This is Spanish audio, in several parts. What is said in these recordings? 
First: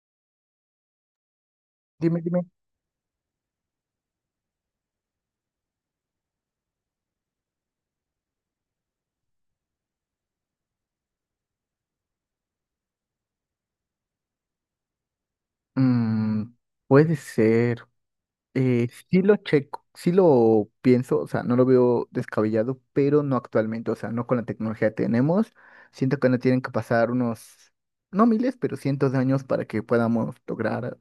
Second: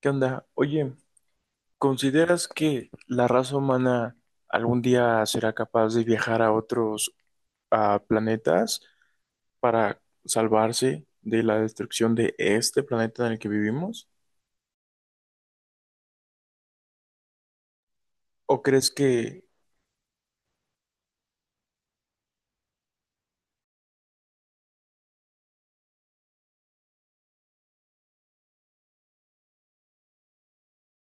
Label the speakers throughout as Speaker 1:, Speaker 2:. Speaker 1: ¿Qué onda? Oye,
Speaker 2: Dime, dime.
Speaker 1: ¿consideras que la raza humana algún día será capaz de viajar a otros planetas para salvarse de la destrucción de este planeta en el que vivimos?
Speaker 2: Mm, puede ser.
Speaker 1: ¿O crees
Speaker 2: Sí lo
Speaker 1: que,
Speaker 2: checo, sí lo pienso, o sea, no lo veo descabellado, pero no actualmente, o sea, no con la tecnología que tenemos. Siento que no tienen que pasar unos, no miles, pero cientos de años para que podamos lograr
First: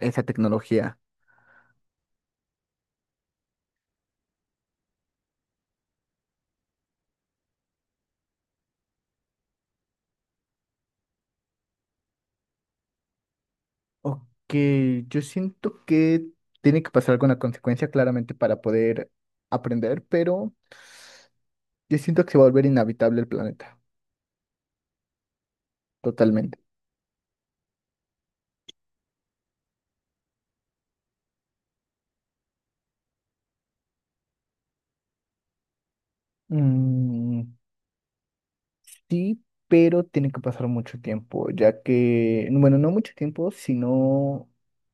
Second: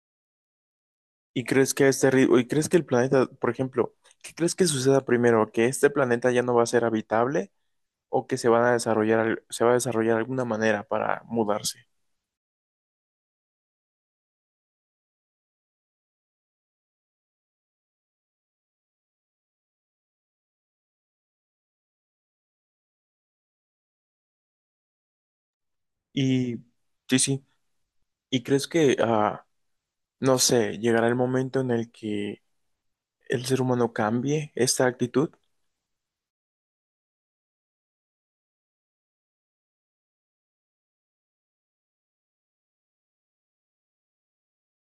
Speaker 2: esa tecnología.
Speaker 1: y crees que a este ritmo, y crees que el planeta, por ejemplo, qué crees que suceda primero? ¿Que este planeta ya no va a ser habitable o que se van a desarrollar, se va a desarrollar alguna manera para mudarse?
Speaker 2: Ok, yo siento que tiene que pasar alguna consecuencia claramente para poder aprender, pero yo siento que se va a volver inhabitable el planeta,
Speaker 1: Y
Speaker 2: totalmente.
Speaker 1: sí, sí. ¿Y crees que, no sé, llegará el momento en el que el ser humano cambie esta actitud?
Speaker 2: Mm, sí, pero tiene que pasar mucho tiempo, ya que, bueno, no mucho tiempo, sino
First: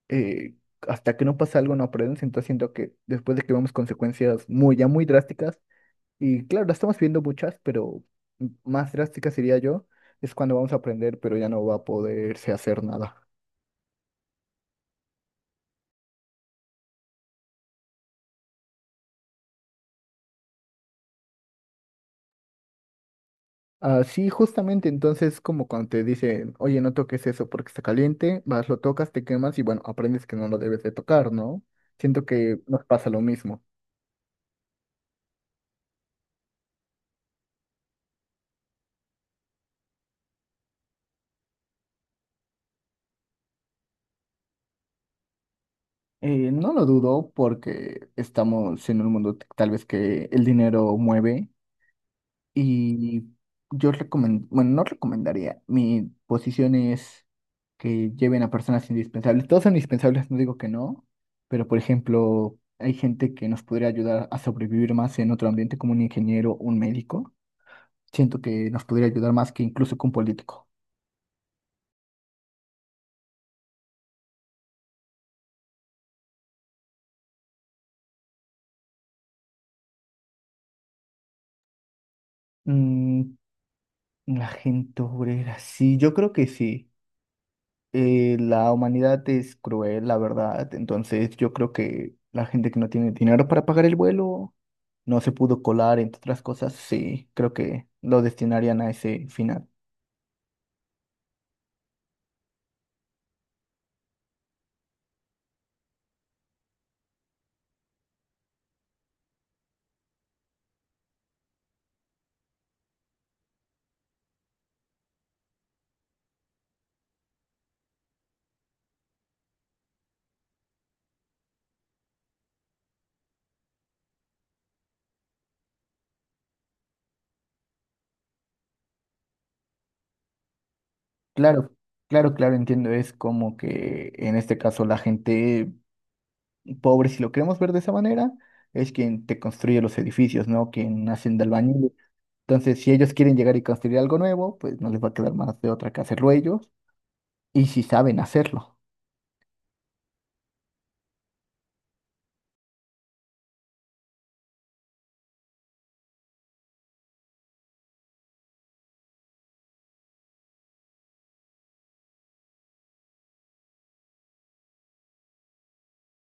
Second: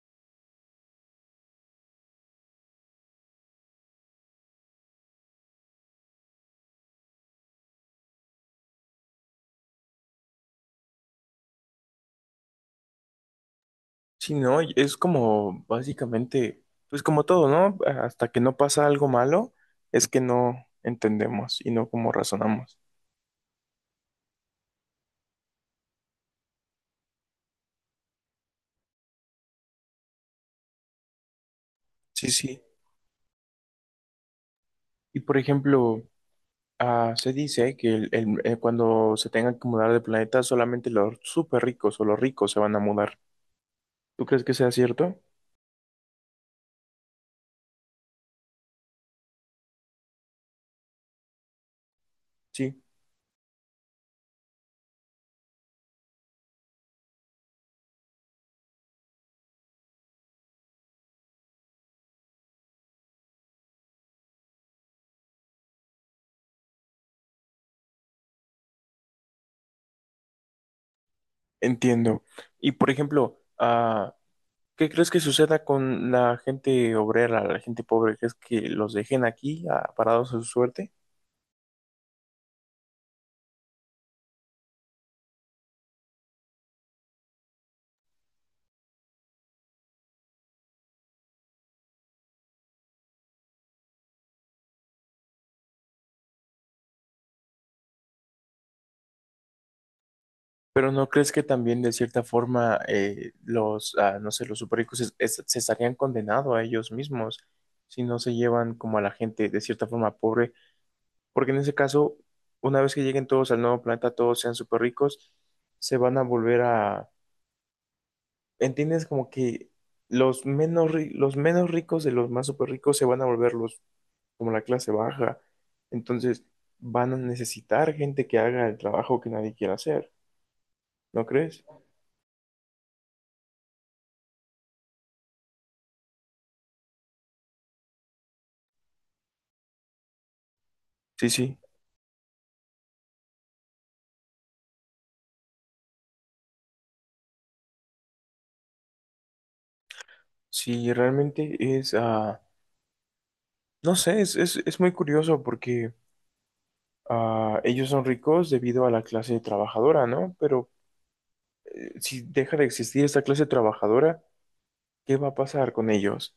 Speaker 2: eh, hasta que no pasa algo no aprendes, entonces siento que después de que vemos consecuencias muy, ya muy drásticas, y claro, las estamos viendo muchas, pero más drásticas sería yo, es cuando vamos a aprender, pero ya no va a poderse hacer nada.
Speaker 1: Si no, es como básicamente, pues como todo, ¿no? Hasta que no pasa algo malo, es que no entendemos y no como razonamos.
Speaker 2: Así justamente, entonces como cuando te dicen, oye, no toques eso porque está caliente, vas, lo tocas, te quemas y bueno, aprendes que no lo debes de tocar, ¿no? Siento
Speaker 1: Sí,
Speaker 2: que
Speaker 1: sí.
Speaker 2: nos pasa lo mismo.
Speaker 1: Y por ejemplo, se dice que cuando se tengan que mudar de planeta, solamente los súper ricos o los ricos se van a mudar. ¿Tú crees que sea cierto?
Speaker 2: No lo dudo porque estamos en un mundo tal vez que el dinero mueve
Speaker 1: Sí,
Speaker 2: y yo recomendaría, bueno, no recomendaría, mi posición es que lleven a personas indispensables. Todos son indispensables, no digo que no, pero por ejemplo, hay gente que nos podría ayudar a sobrevivir más en otro ambiente como un ingeniero, un médico. Siento que nos podría ayudar más que incluso que un político.
Speaker 1: entiendo. Y por ejemplo, ¿qué crees que suceda con la gente obrera, la gente pobre? ¿Crees que los dejen aquí, parados a su suerte?
Speaker 2: Mm, la gente obrera, sí, yo creo que sí. La humanidad es cruel, la verdad. Entonces yo creo que la gente que no tiene dinero para pagar el vuelo no se pudo colar, entre otras cosas. Sí, creo que lo destinarían a ese final.
Speaker 1: Pero ¿no crees que también de cierta forma, los, no sé, los superricos se estarían condenados a ellos mismos si no se llevan como a la gente de cierta forma pobre? Porque en ese caso, una vez que lleguen todos al nuevo planeta, todos sean superricos, se van a volver a, ¿entiendes? Como que los menos, los menos ricos de los más súper ricos se van a volver los, como la clase baja. Entonces van a necesitar gente que haga el trabajo que nadie quiere hacer, ¿no crees?
Speaker 2: Claro, claro, claro, entiendo. Es como que en este caso la gente pobre, si lo queremos ver de esa manera, es quien te construye los edificios, ¿no? Quien
Speaker 1: Sí,
Speaker 2: hacen de
Speaker 1: sí.
Speaker 2: albañil. Entonces, si ellos quieren llegar y construir algo nuevo, pues no les va a quedar más de otra que hacerlo ellos. Y si saben hacerlo.
Speaker 1: Sí, realmente es, no sé, es muy curioso porque, ellos son ricos debido a la clase trabajadora, ¿no? Pero, si deja de existir esta clase trabajadora, ¿qué va a pasar con ellos?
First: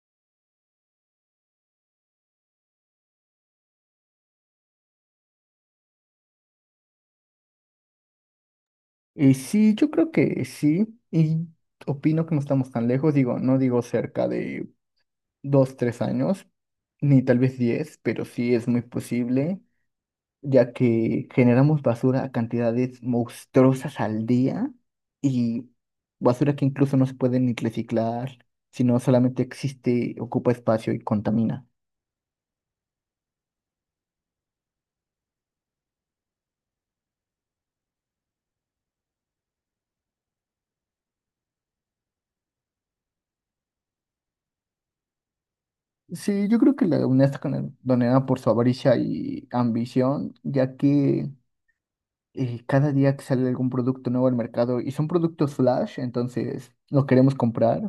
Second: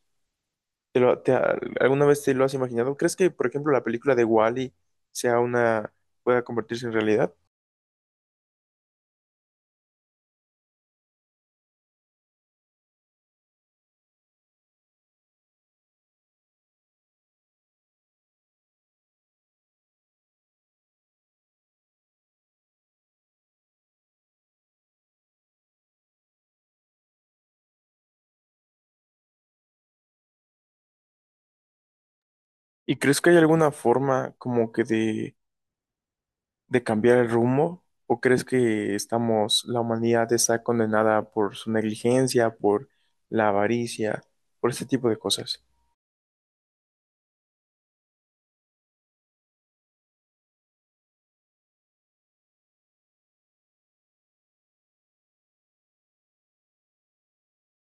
Speaker 1: ¿Te lo- te- ¿Alguna vez te lo has imaginado? ¿Crees que, por ejemplo, la película de Wall-E sea una, pueda convertirse en realidad?
Speaker 2: Y sí, yo creo que sí, y opino que no estamos tan lejos, digo, no digo cerca de dos, tres años, ni tal vez diez, pero sí es muy posible, ya que generamos basura a cantidades monstruosas al día y basura que incluso no se puede ni reciclar, sino solamente existe, ocupa espacio y contamina.
Speaker 1: ¿Y crees que hay alguna forma como que de cambiar el rumbo? ¿O crees que estamos, la humanidad está condenada por su negligencia, por la avaricia, por este tipo de cosas?
Speaker 2: Sí, yo creo que la UNESCO está condenada por su avaricia y ambición, ya que cada día que sale algún producto nuevo al mercado y son productos flash, entonces los queremos comprar,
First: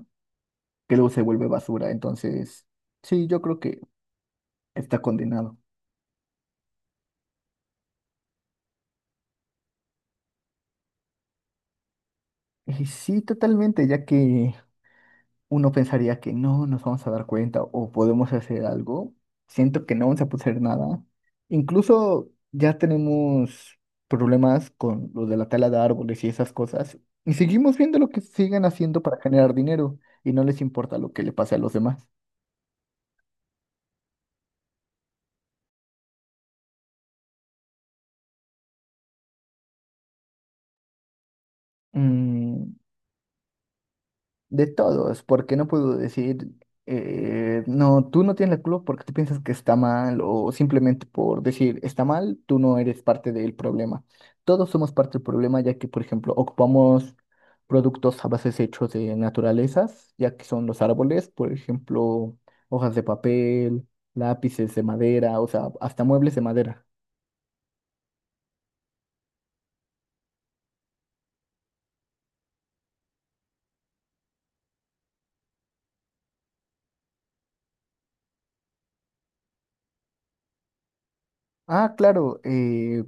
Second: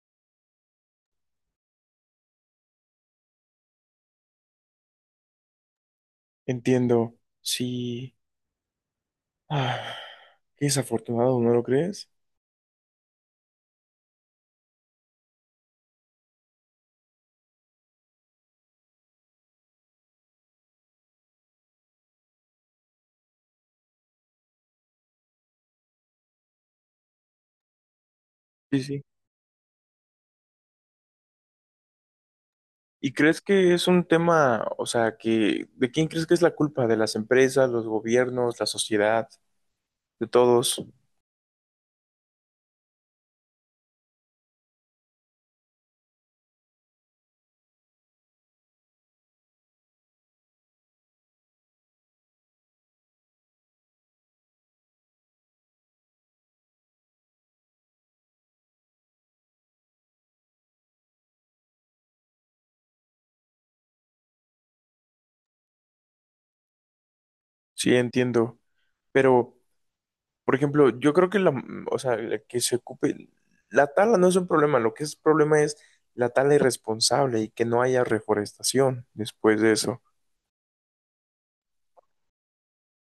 Speaker 2: que luego se vuelve basura. Entonces, sí, yo creo que está condenado.
Speaker 1: Entiendo, sí. Ah, qué desafortunado, ¿no lo crees?
Speaker 2: Y sí, totalmente, ya que uno pensaría que no nos vamos a dar cuenta o podemos hacer algo, siento que no vamos a poder hacer nada. Incluso ya tenemos problemas con lo de la tala de árboles y esas cosas, y seguimos viendo lo que siguen
Speaker 1: Sí,
Speaker 2: haciendo
Speaker 1: sí.
Speaker 2: para generar dinero y no les importa lo que le pase a los demás.
Speaker 1: ¿Y crees que es un tema, o sea, que de quién crees que es la culpa? ¿De las empresas, los gobiernos, la sociedad, de todos?
Speaker 2: Mm, de todos, porque no puedo decir, no, tú no tienes la culpa porque tú piensas que está mal o simplemente por decir está mal, tú no eres parte del problema. Todos somos parte del problema ya que, por ejemplo, ocupamos productos a bases hechos de naturalezas, ya que son los árboles, por ejemplo, hojas de papel, lápices de madera, o sea, hasta muebles de madera.
Speaker 1: Sí, entiendo. Pero, por ejemplo, yo creo que la, o sea, la que se ocupe, la tala no es un problema, lo que es problema es la tala irresponsable y que no haya reforestación después de eso.
Speaker 2: Ah, claro,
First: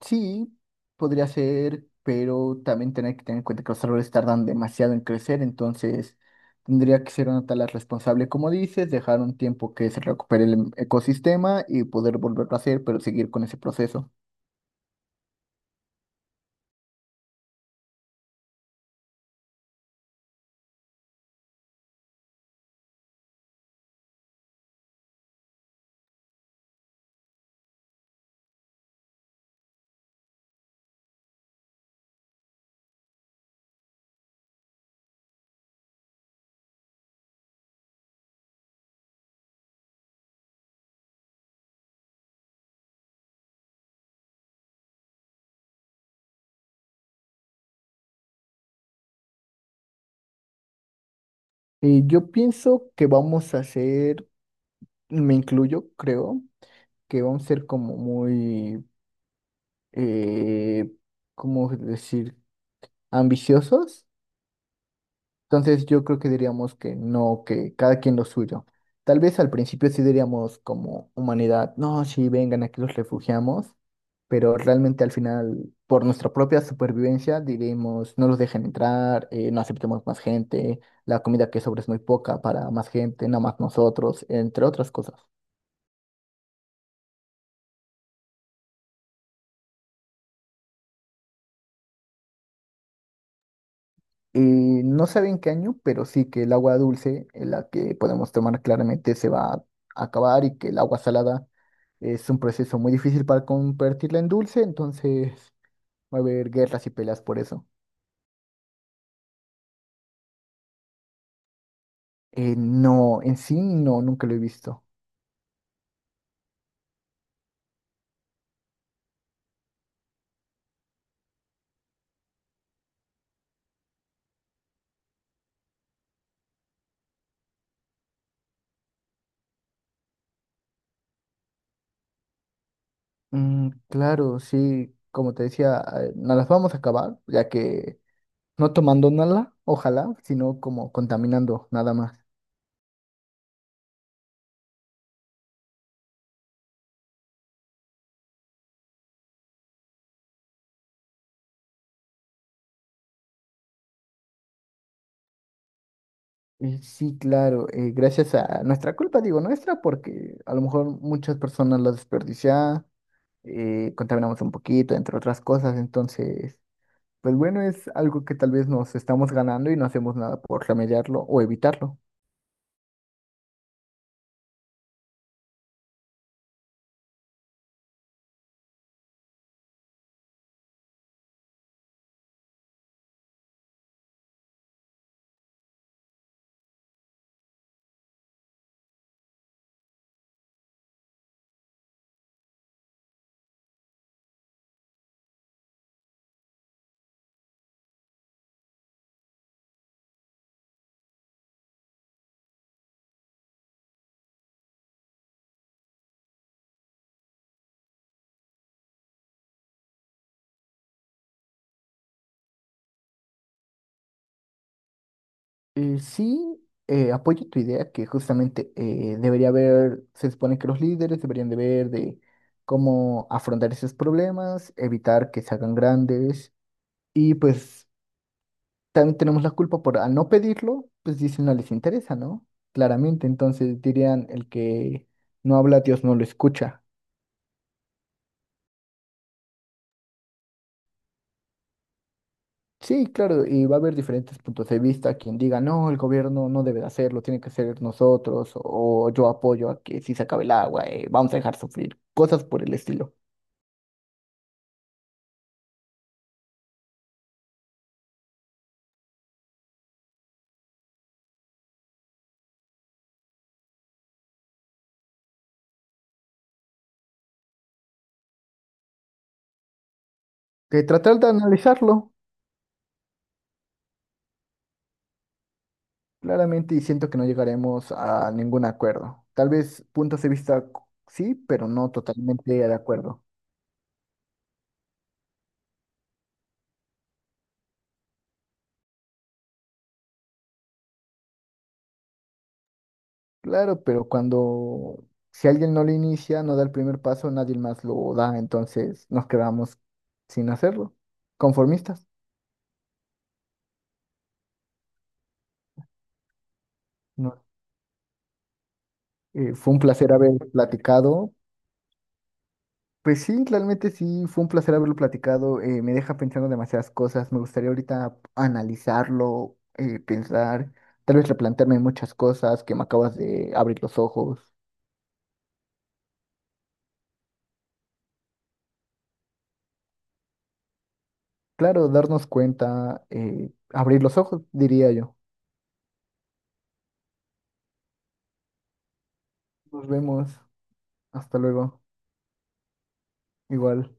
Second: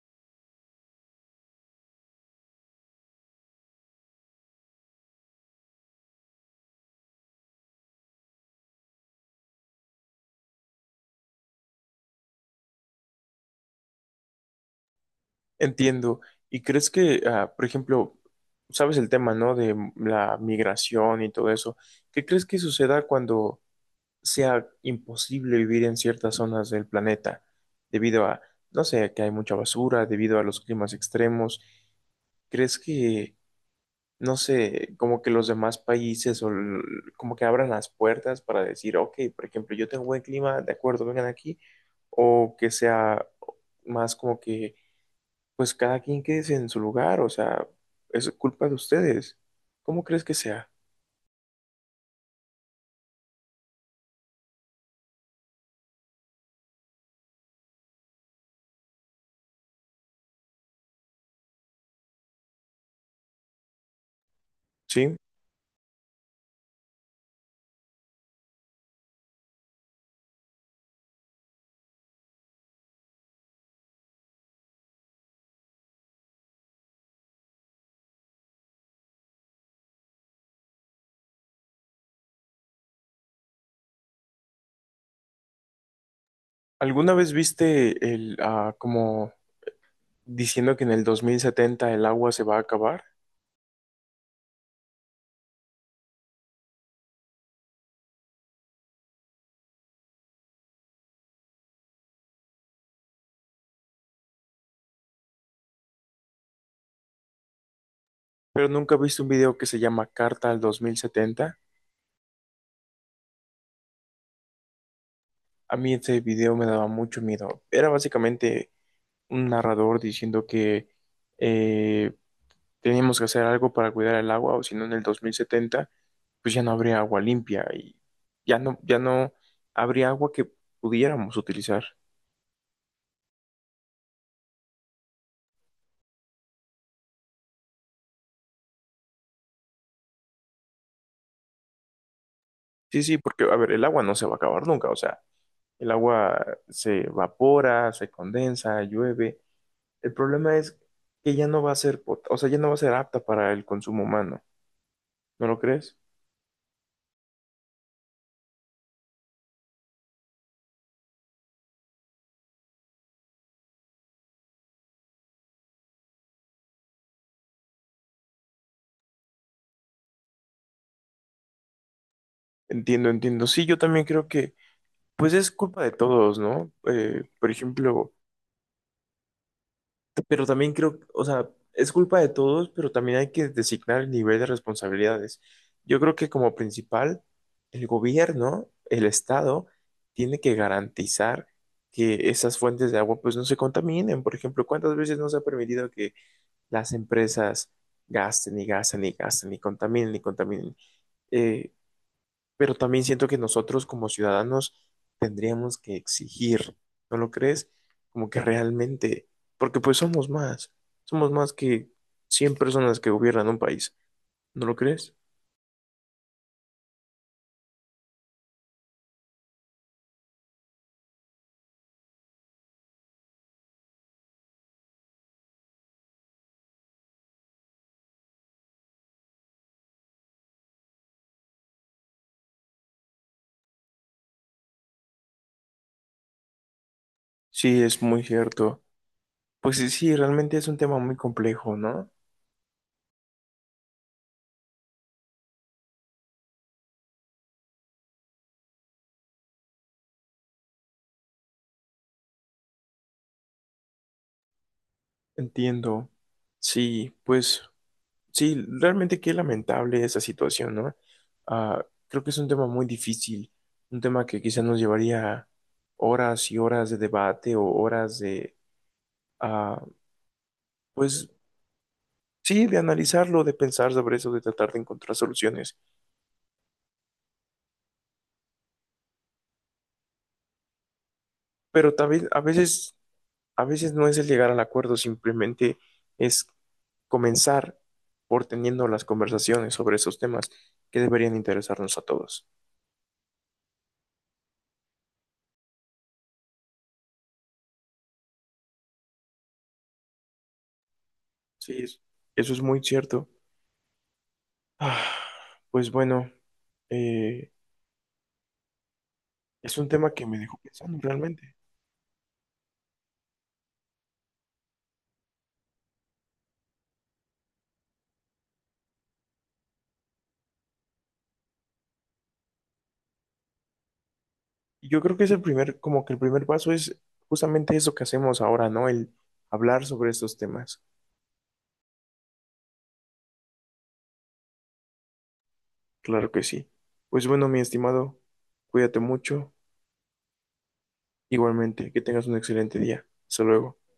Speaker 2: sí, podría ser, pero también tener que tener en cuenta que los árboles tardan demasiado en crecer, entonces tendría que ser una tala responsable, como dices, dejar un tiempo que se recupere el ecosistema y poder volverlo a hacer, pero seguir con ese proceso.
Speaker 1: Entiendo. ¿Y crees que, por ejemplo, sabes el tema, ¿no? De la migración y todo eso. ¿Qué crees que suceda cuando sea imposible vivir en ciertas zonas del planeta debido a, no sé, que hay mucha basura, debido a los climas extremos? ¿Crees que, no sé, como que los demás países o como que abran las puertas para decir, ok, por ejemplo, yo tengo buen clima, de acuerdo, vengan aquí, o que sea más como que, pues cada quien quede en su lugar, o sea, es culpa de ustedes? ¿Cómo crees que sea?
Speaker 2: Y yo pienso que vamos a hacer, me incluyo, creo, que vamos a ser como muy, eh, ¿cómo decir?, ambiciosos.
Speaker 1: ¿Sí?
Speaker 2: Entonces yo creo que diríamos que no, que cada quien lo suyo. Tal vez al principio sí diríamos como humanidad, no, sí, vengan, aquí los refugiamos, pero realmente al final, por nuestra propia supervivencia, diríamos, no los dejen entrar, no aceptemos más gente, la comida que sobra es muy poca para más gente, nada más nosotros, entre otras cosas.
Speaker 1: ¿Alguna vez viste el, como diciendo que en el 2070 el agua se va a acabar,
Speaker 2: Y no sabe en qué año, pero sí que el agua dulce, en la que podemos tomar claramente, se va a acabar y que el agua salada es un proceso muy difícil para convertirla en dulce, entonces va a haber guerras y peleas por eso.
Speaker 1: pero nunca he visto un video que se llama Carta al 2070?
Speaker 2: No, en sí no, nunca lo he visto.
Speaker 1: A mí ese video me daba mucho miedo. Era básicamente un narrador diciendo que, eh, teníamos que hacer algo para cuidar el agua, o si no, en el 2070, pues ya no habría agua limpia y ya no, ya no habría agua que pudiéramos utilizar.
Speaker 2: Mm, claro, sí, como te decía, no las vamos a acabar, ya que no tomando nada, ojalá, sino como contaminando nada más.
Speaker 1: Sí, sí, porque, a ver, el agua no se va a acabar nunca, o sea, el agua se evapora, se condensa, llueve. El problema es que ya no va a ser, o sea, ya no va a ser apta para el consumo humano, ¿no lo crees?
Speaker 2: Sí, claro, gracias a nuestra culpa, digo nuestra, porque a lo mejor muchas personas la desperdiciaban, contaminamos un poquito, entre otras cosas, entonces, pues bueno, es algo que tal vez nos estamos ganando y no hacemos nada por remediarlo o evitarlo.
Speaker 1: Entiendo, entiendo. Sí, yo también creo que, pues es culpa de todos, ¿no? Por ejemplo, pero también creo, o sea, es culpa de todos, pero también hay que designar el nivel de responsabilidades. Yo creo que como principal, el gobierno, el Estado, tiene que garantizar que esas fuentes de agua, pues no se contaminen. Por ejemplo, ¿cuántas veces nos ha permitido las empresas gasten y gasten y gasten y contaminen y contaminen? Eh, pero también siento que nosotros como ciudadanos tendríamos que exigir, ¿no lo crees? Como que realmente, porque pues somos más que 100 personas que gobiernan un país, ¿no lo crees?
Speaker 2: Sí, apoyo tu idea que justamente debería haber, se supone que los líderes deberían de ver de cómo afrontar esos problemas, evitar que se hagan grandes y pues también tenemos la culpa por al no pedirlo, pues dicen no les interesa, ¿no? Claramente, entonces dirían el que no habla, Dios no lo escucha.
Speaker 1: Sí, es muy cierto. Pues sí, sí, realmente es un tema muy complejo, ¿no?
Speaker 2: Sí, claro, y va a haber diferentes puntos de vista, quien diga, no, el gobierno no debe de hacerlo, tiene que ser nosotros, o yo apoyo a que si se acabe el agua, vamos a dejar sufrir, cosas por el estilo.
Speaker 1: Entiendo. Sí, pues sí, realmente qué lamentable esa situación, ¿no? Creo que es un tema muy difícil, un tema que quizás nos llevaría horas y horas de debate o horas de, ah,
Speaker 2: Que tratar de
Speaker 1: pues
Speaker 2: analizarlo,
Speaker 1: sí, de analizarlo, de pensar sobre eso, de tratar de encontrar soluciones.
Speaker 2: claramente, y siento que no llegaremos a ningún acuerdo. Tal vez puntos de vista sí, pero no
Speaker 1: Pero también
Speaker 2: totalmente de acuerdo.
Speaker 1: a veces no es el llegar al acuerdo, simplemente es comenzar por teniendo las conversaciones sobre esos temas que deberían interesarnos a todos.
Speaker 2: Claro, pero cuando si alguien no lo inicia, no da el primer paso, nadie más lo da, entonces nos quedamos sin hacerlo,
Speaker 1: Sí,
Speaker 2: conformistas.
Speaker 1: eso es muy cierto. Ah, Pues bueno,
Speaker 2: No.
Speaker 1: eh,
Speaker 2: Fue
Speaker 1: es
Speaker 2: un
Speaker 1: un
Speaker 2: placer
Speaker 1: tema que
Speaker 2: haber
Speaker 1: me dejó pensando
Speaker 2: platicado.
Speaker 1: realmente.
Speaker 2: Pues sí, realmente sí, fue un placer haberlo platicado. Me deja pensando demasiadas cosas. Me gustaría ahorita analizarlo, pensar, tal vez replantearme muchas cosas que me acabas de abrir los ojos.
Speaker 1: Y yo creo que es el primer, como que el primer paso es justamente eso que hacemos ahora, ¿no? El hablar sobre estos temas.
Speaker 2: Claro, darnos cuenta, abrir los ojos, diría yo.
Speaker 1: Claro que sí. Pues bueno, mi estimado, cuídate mucho.
Speaker 2: Nos vemos. Hasta luego.
Speaker 1: Igualmente, que tengas un excelente día. Hasta luego.
Speaker 2: Igual.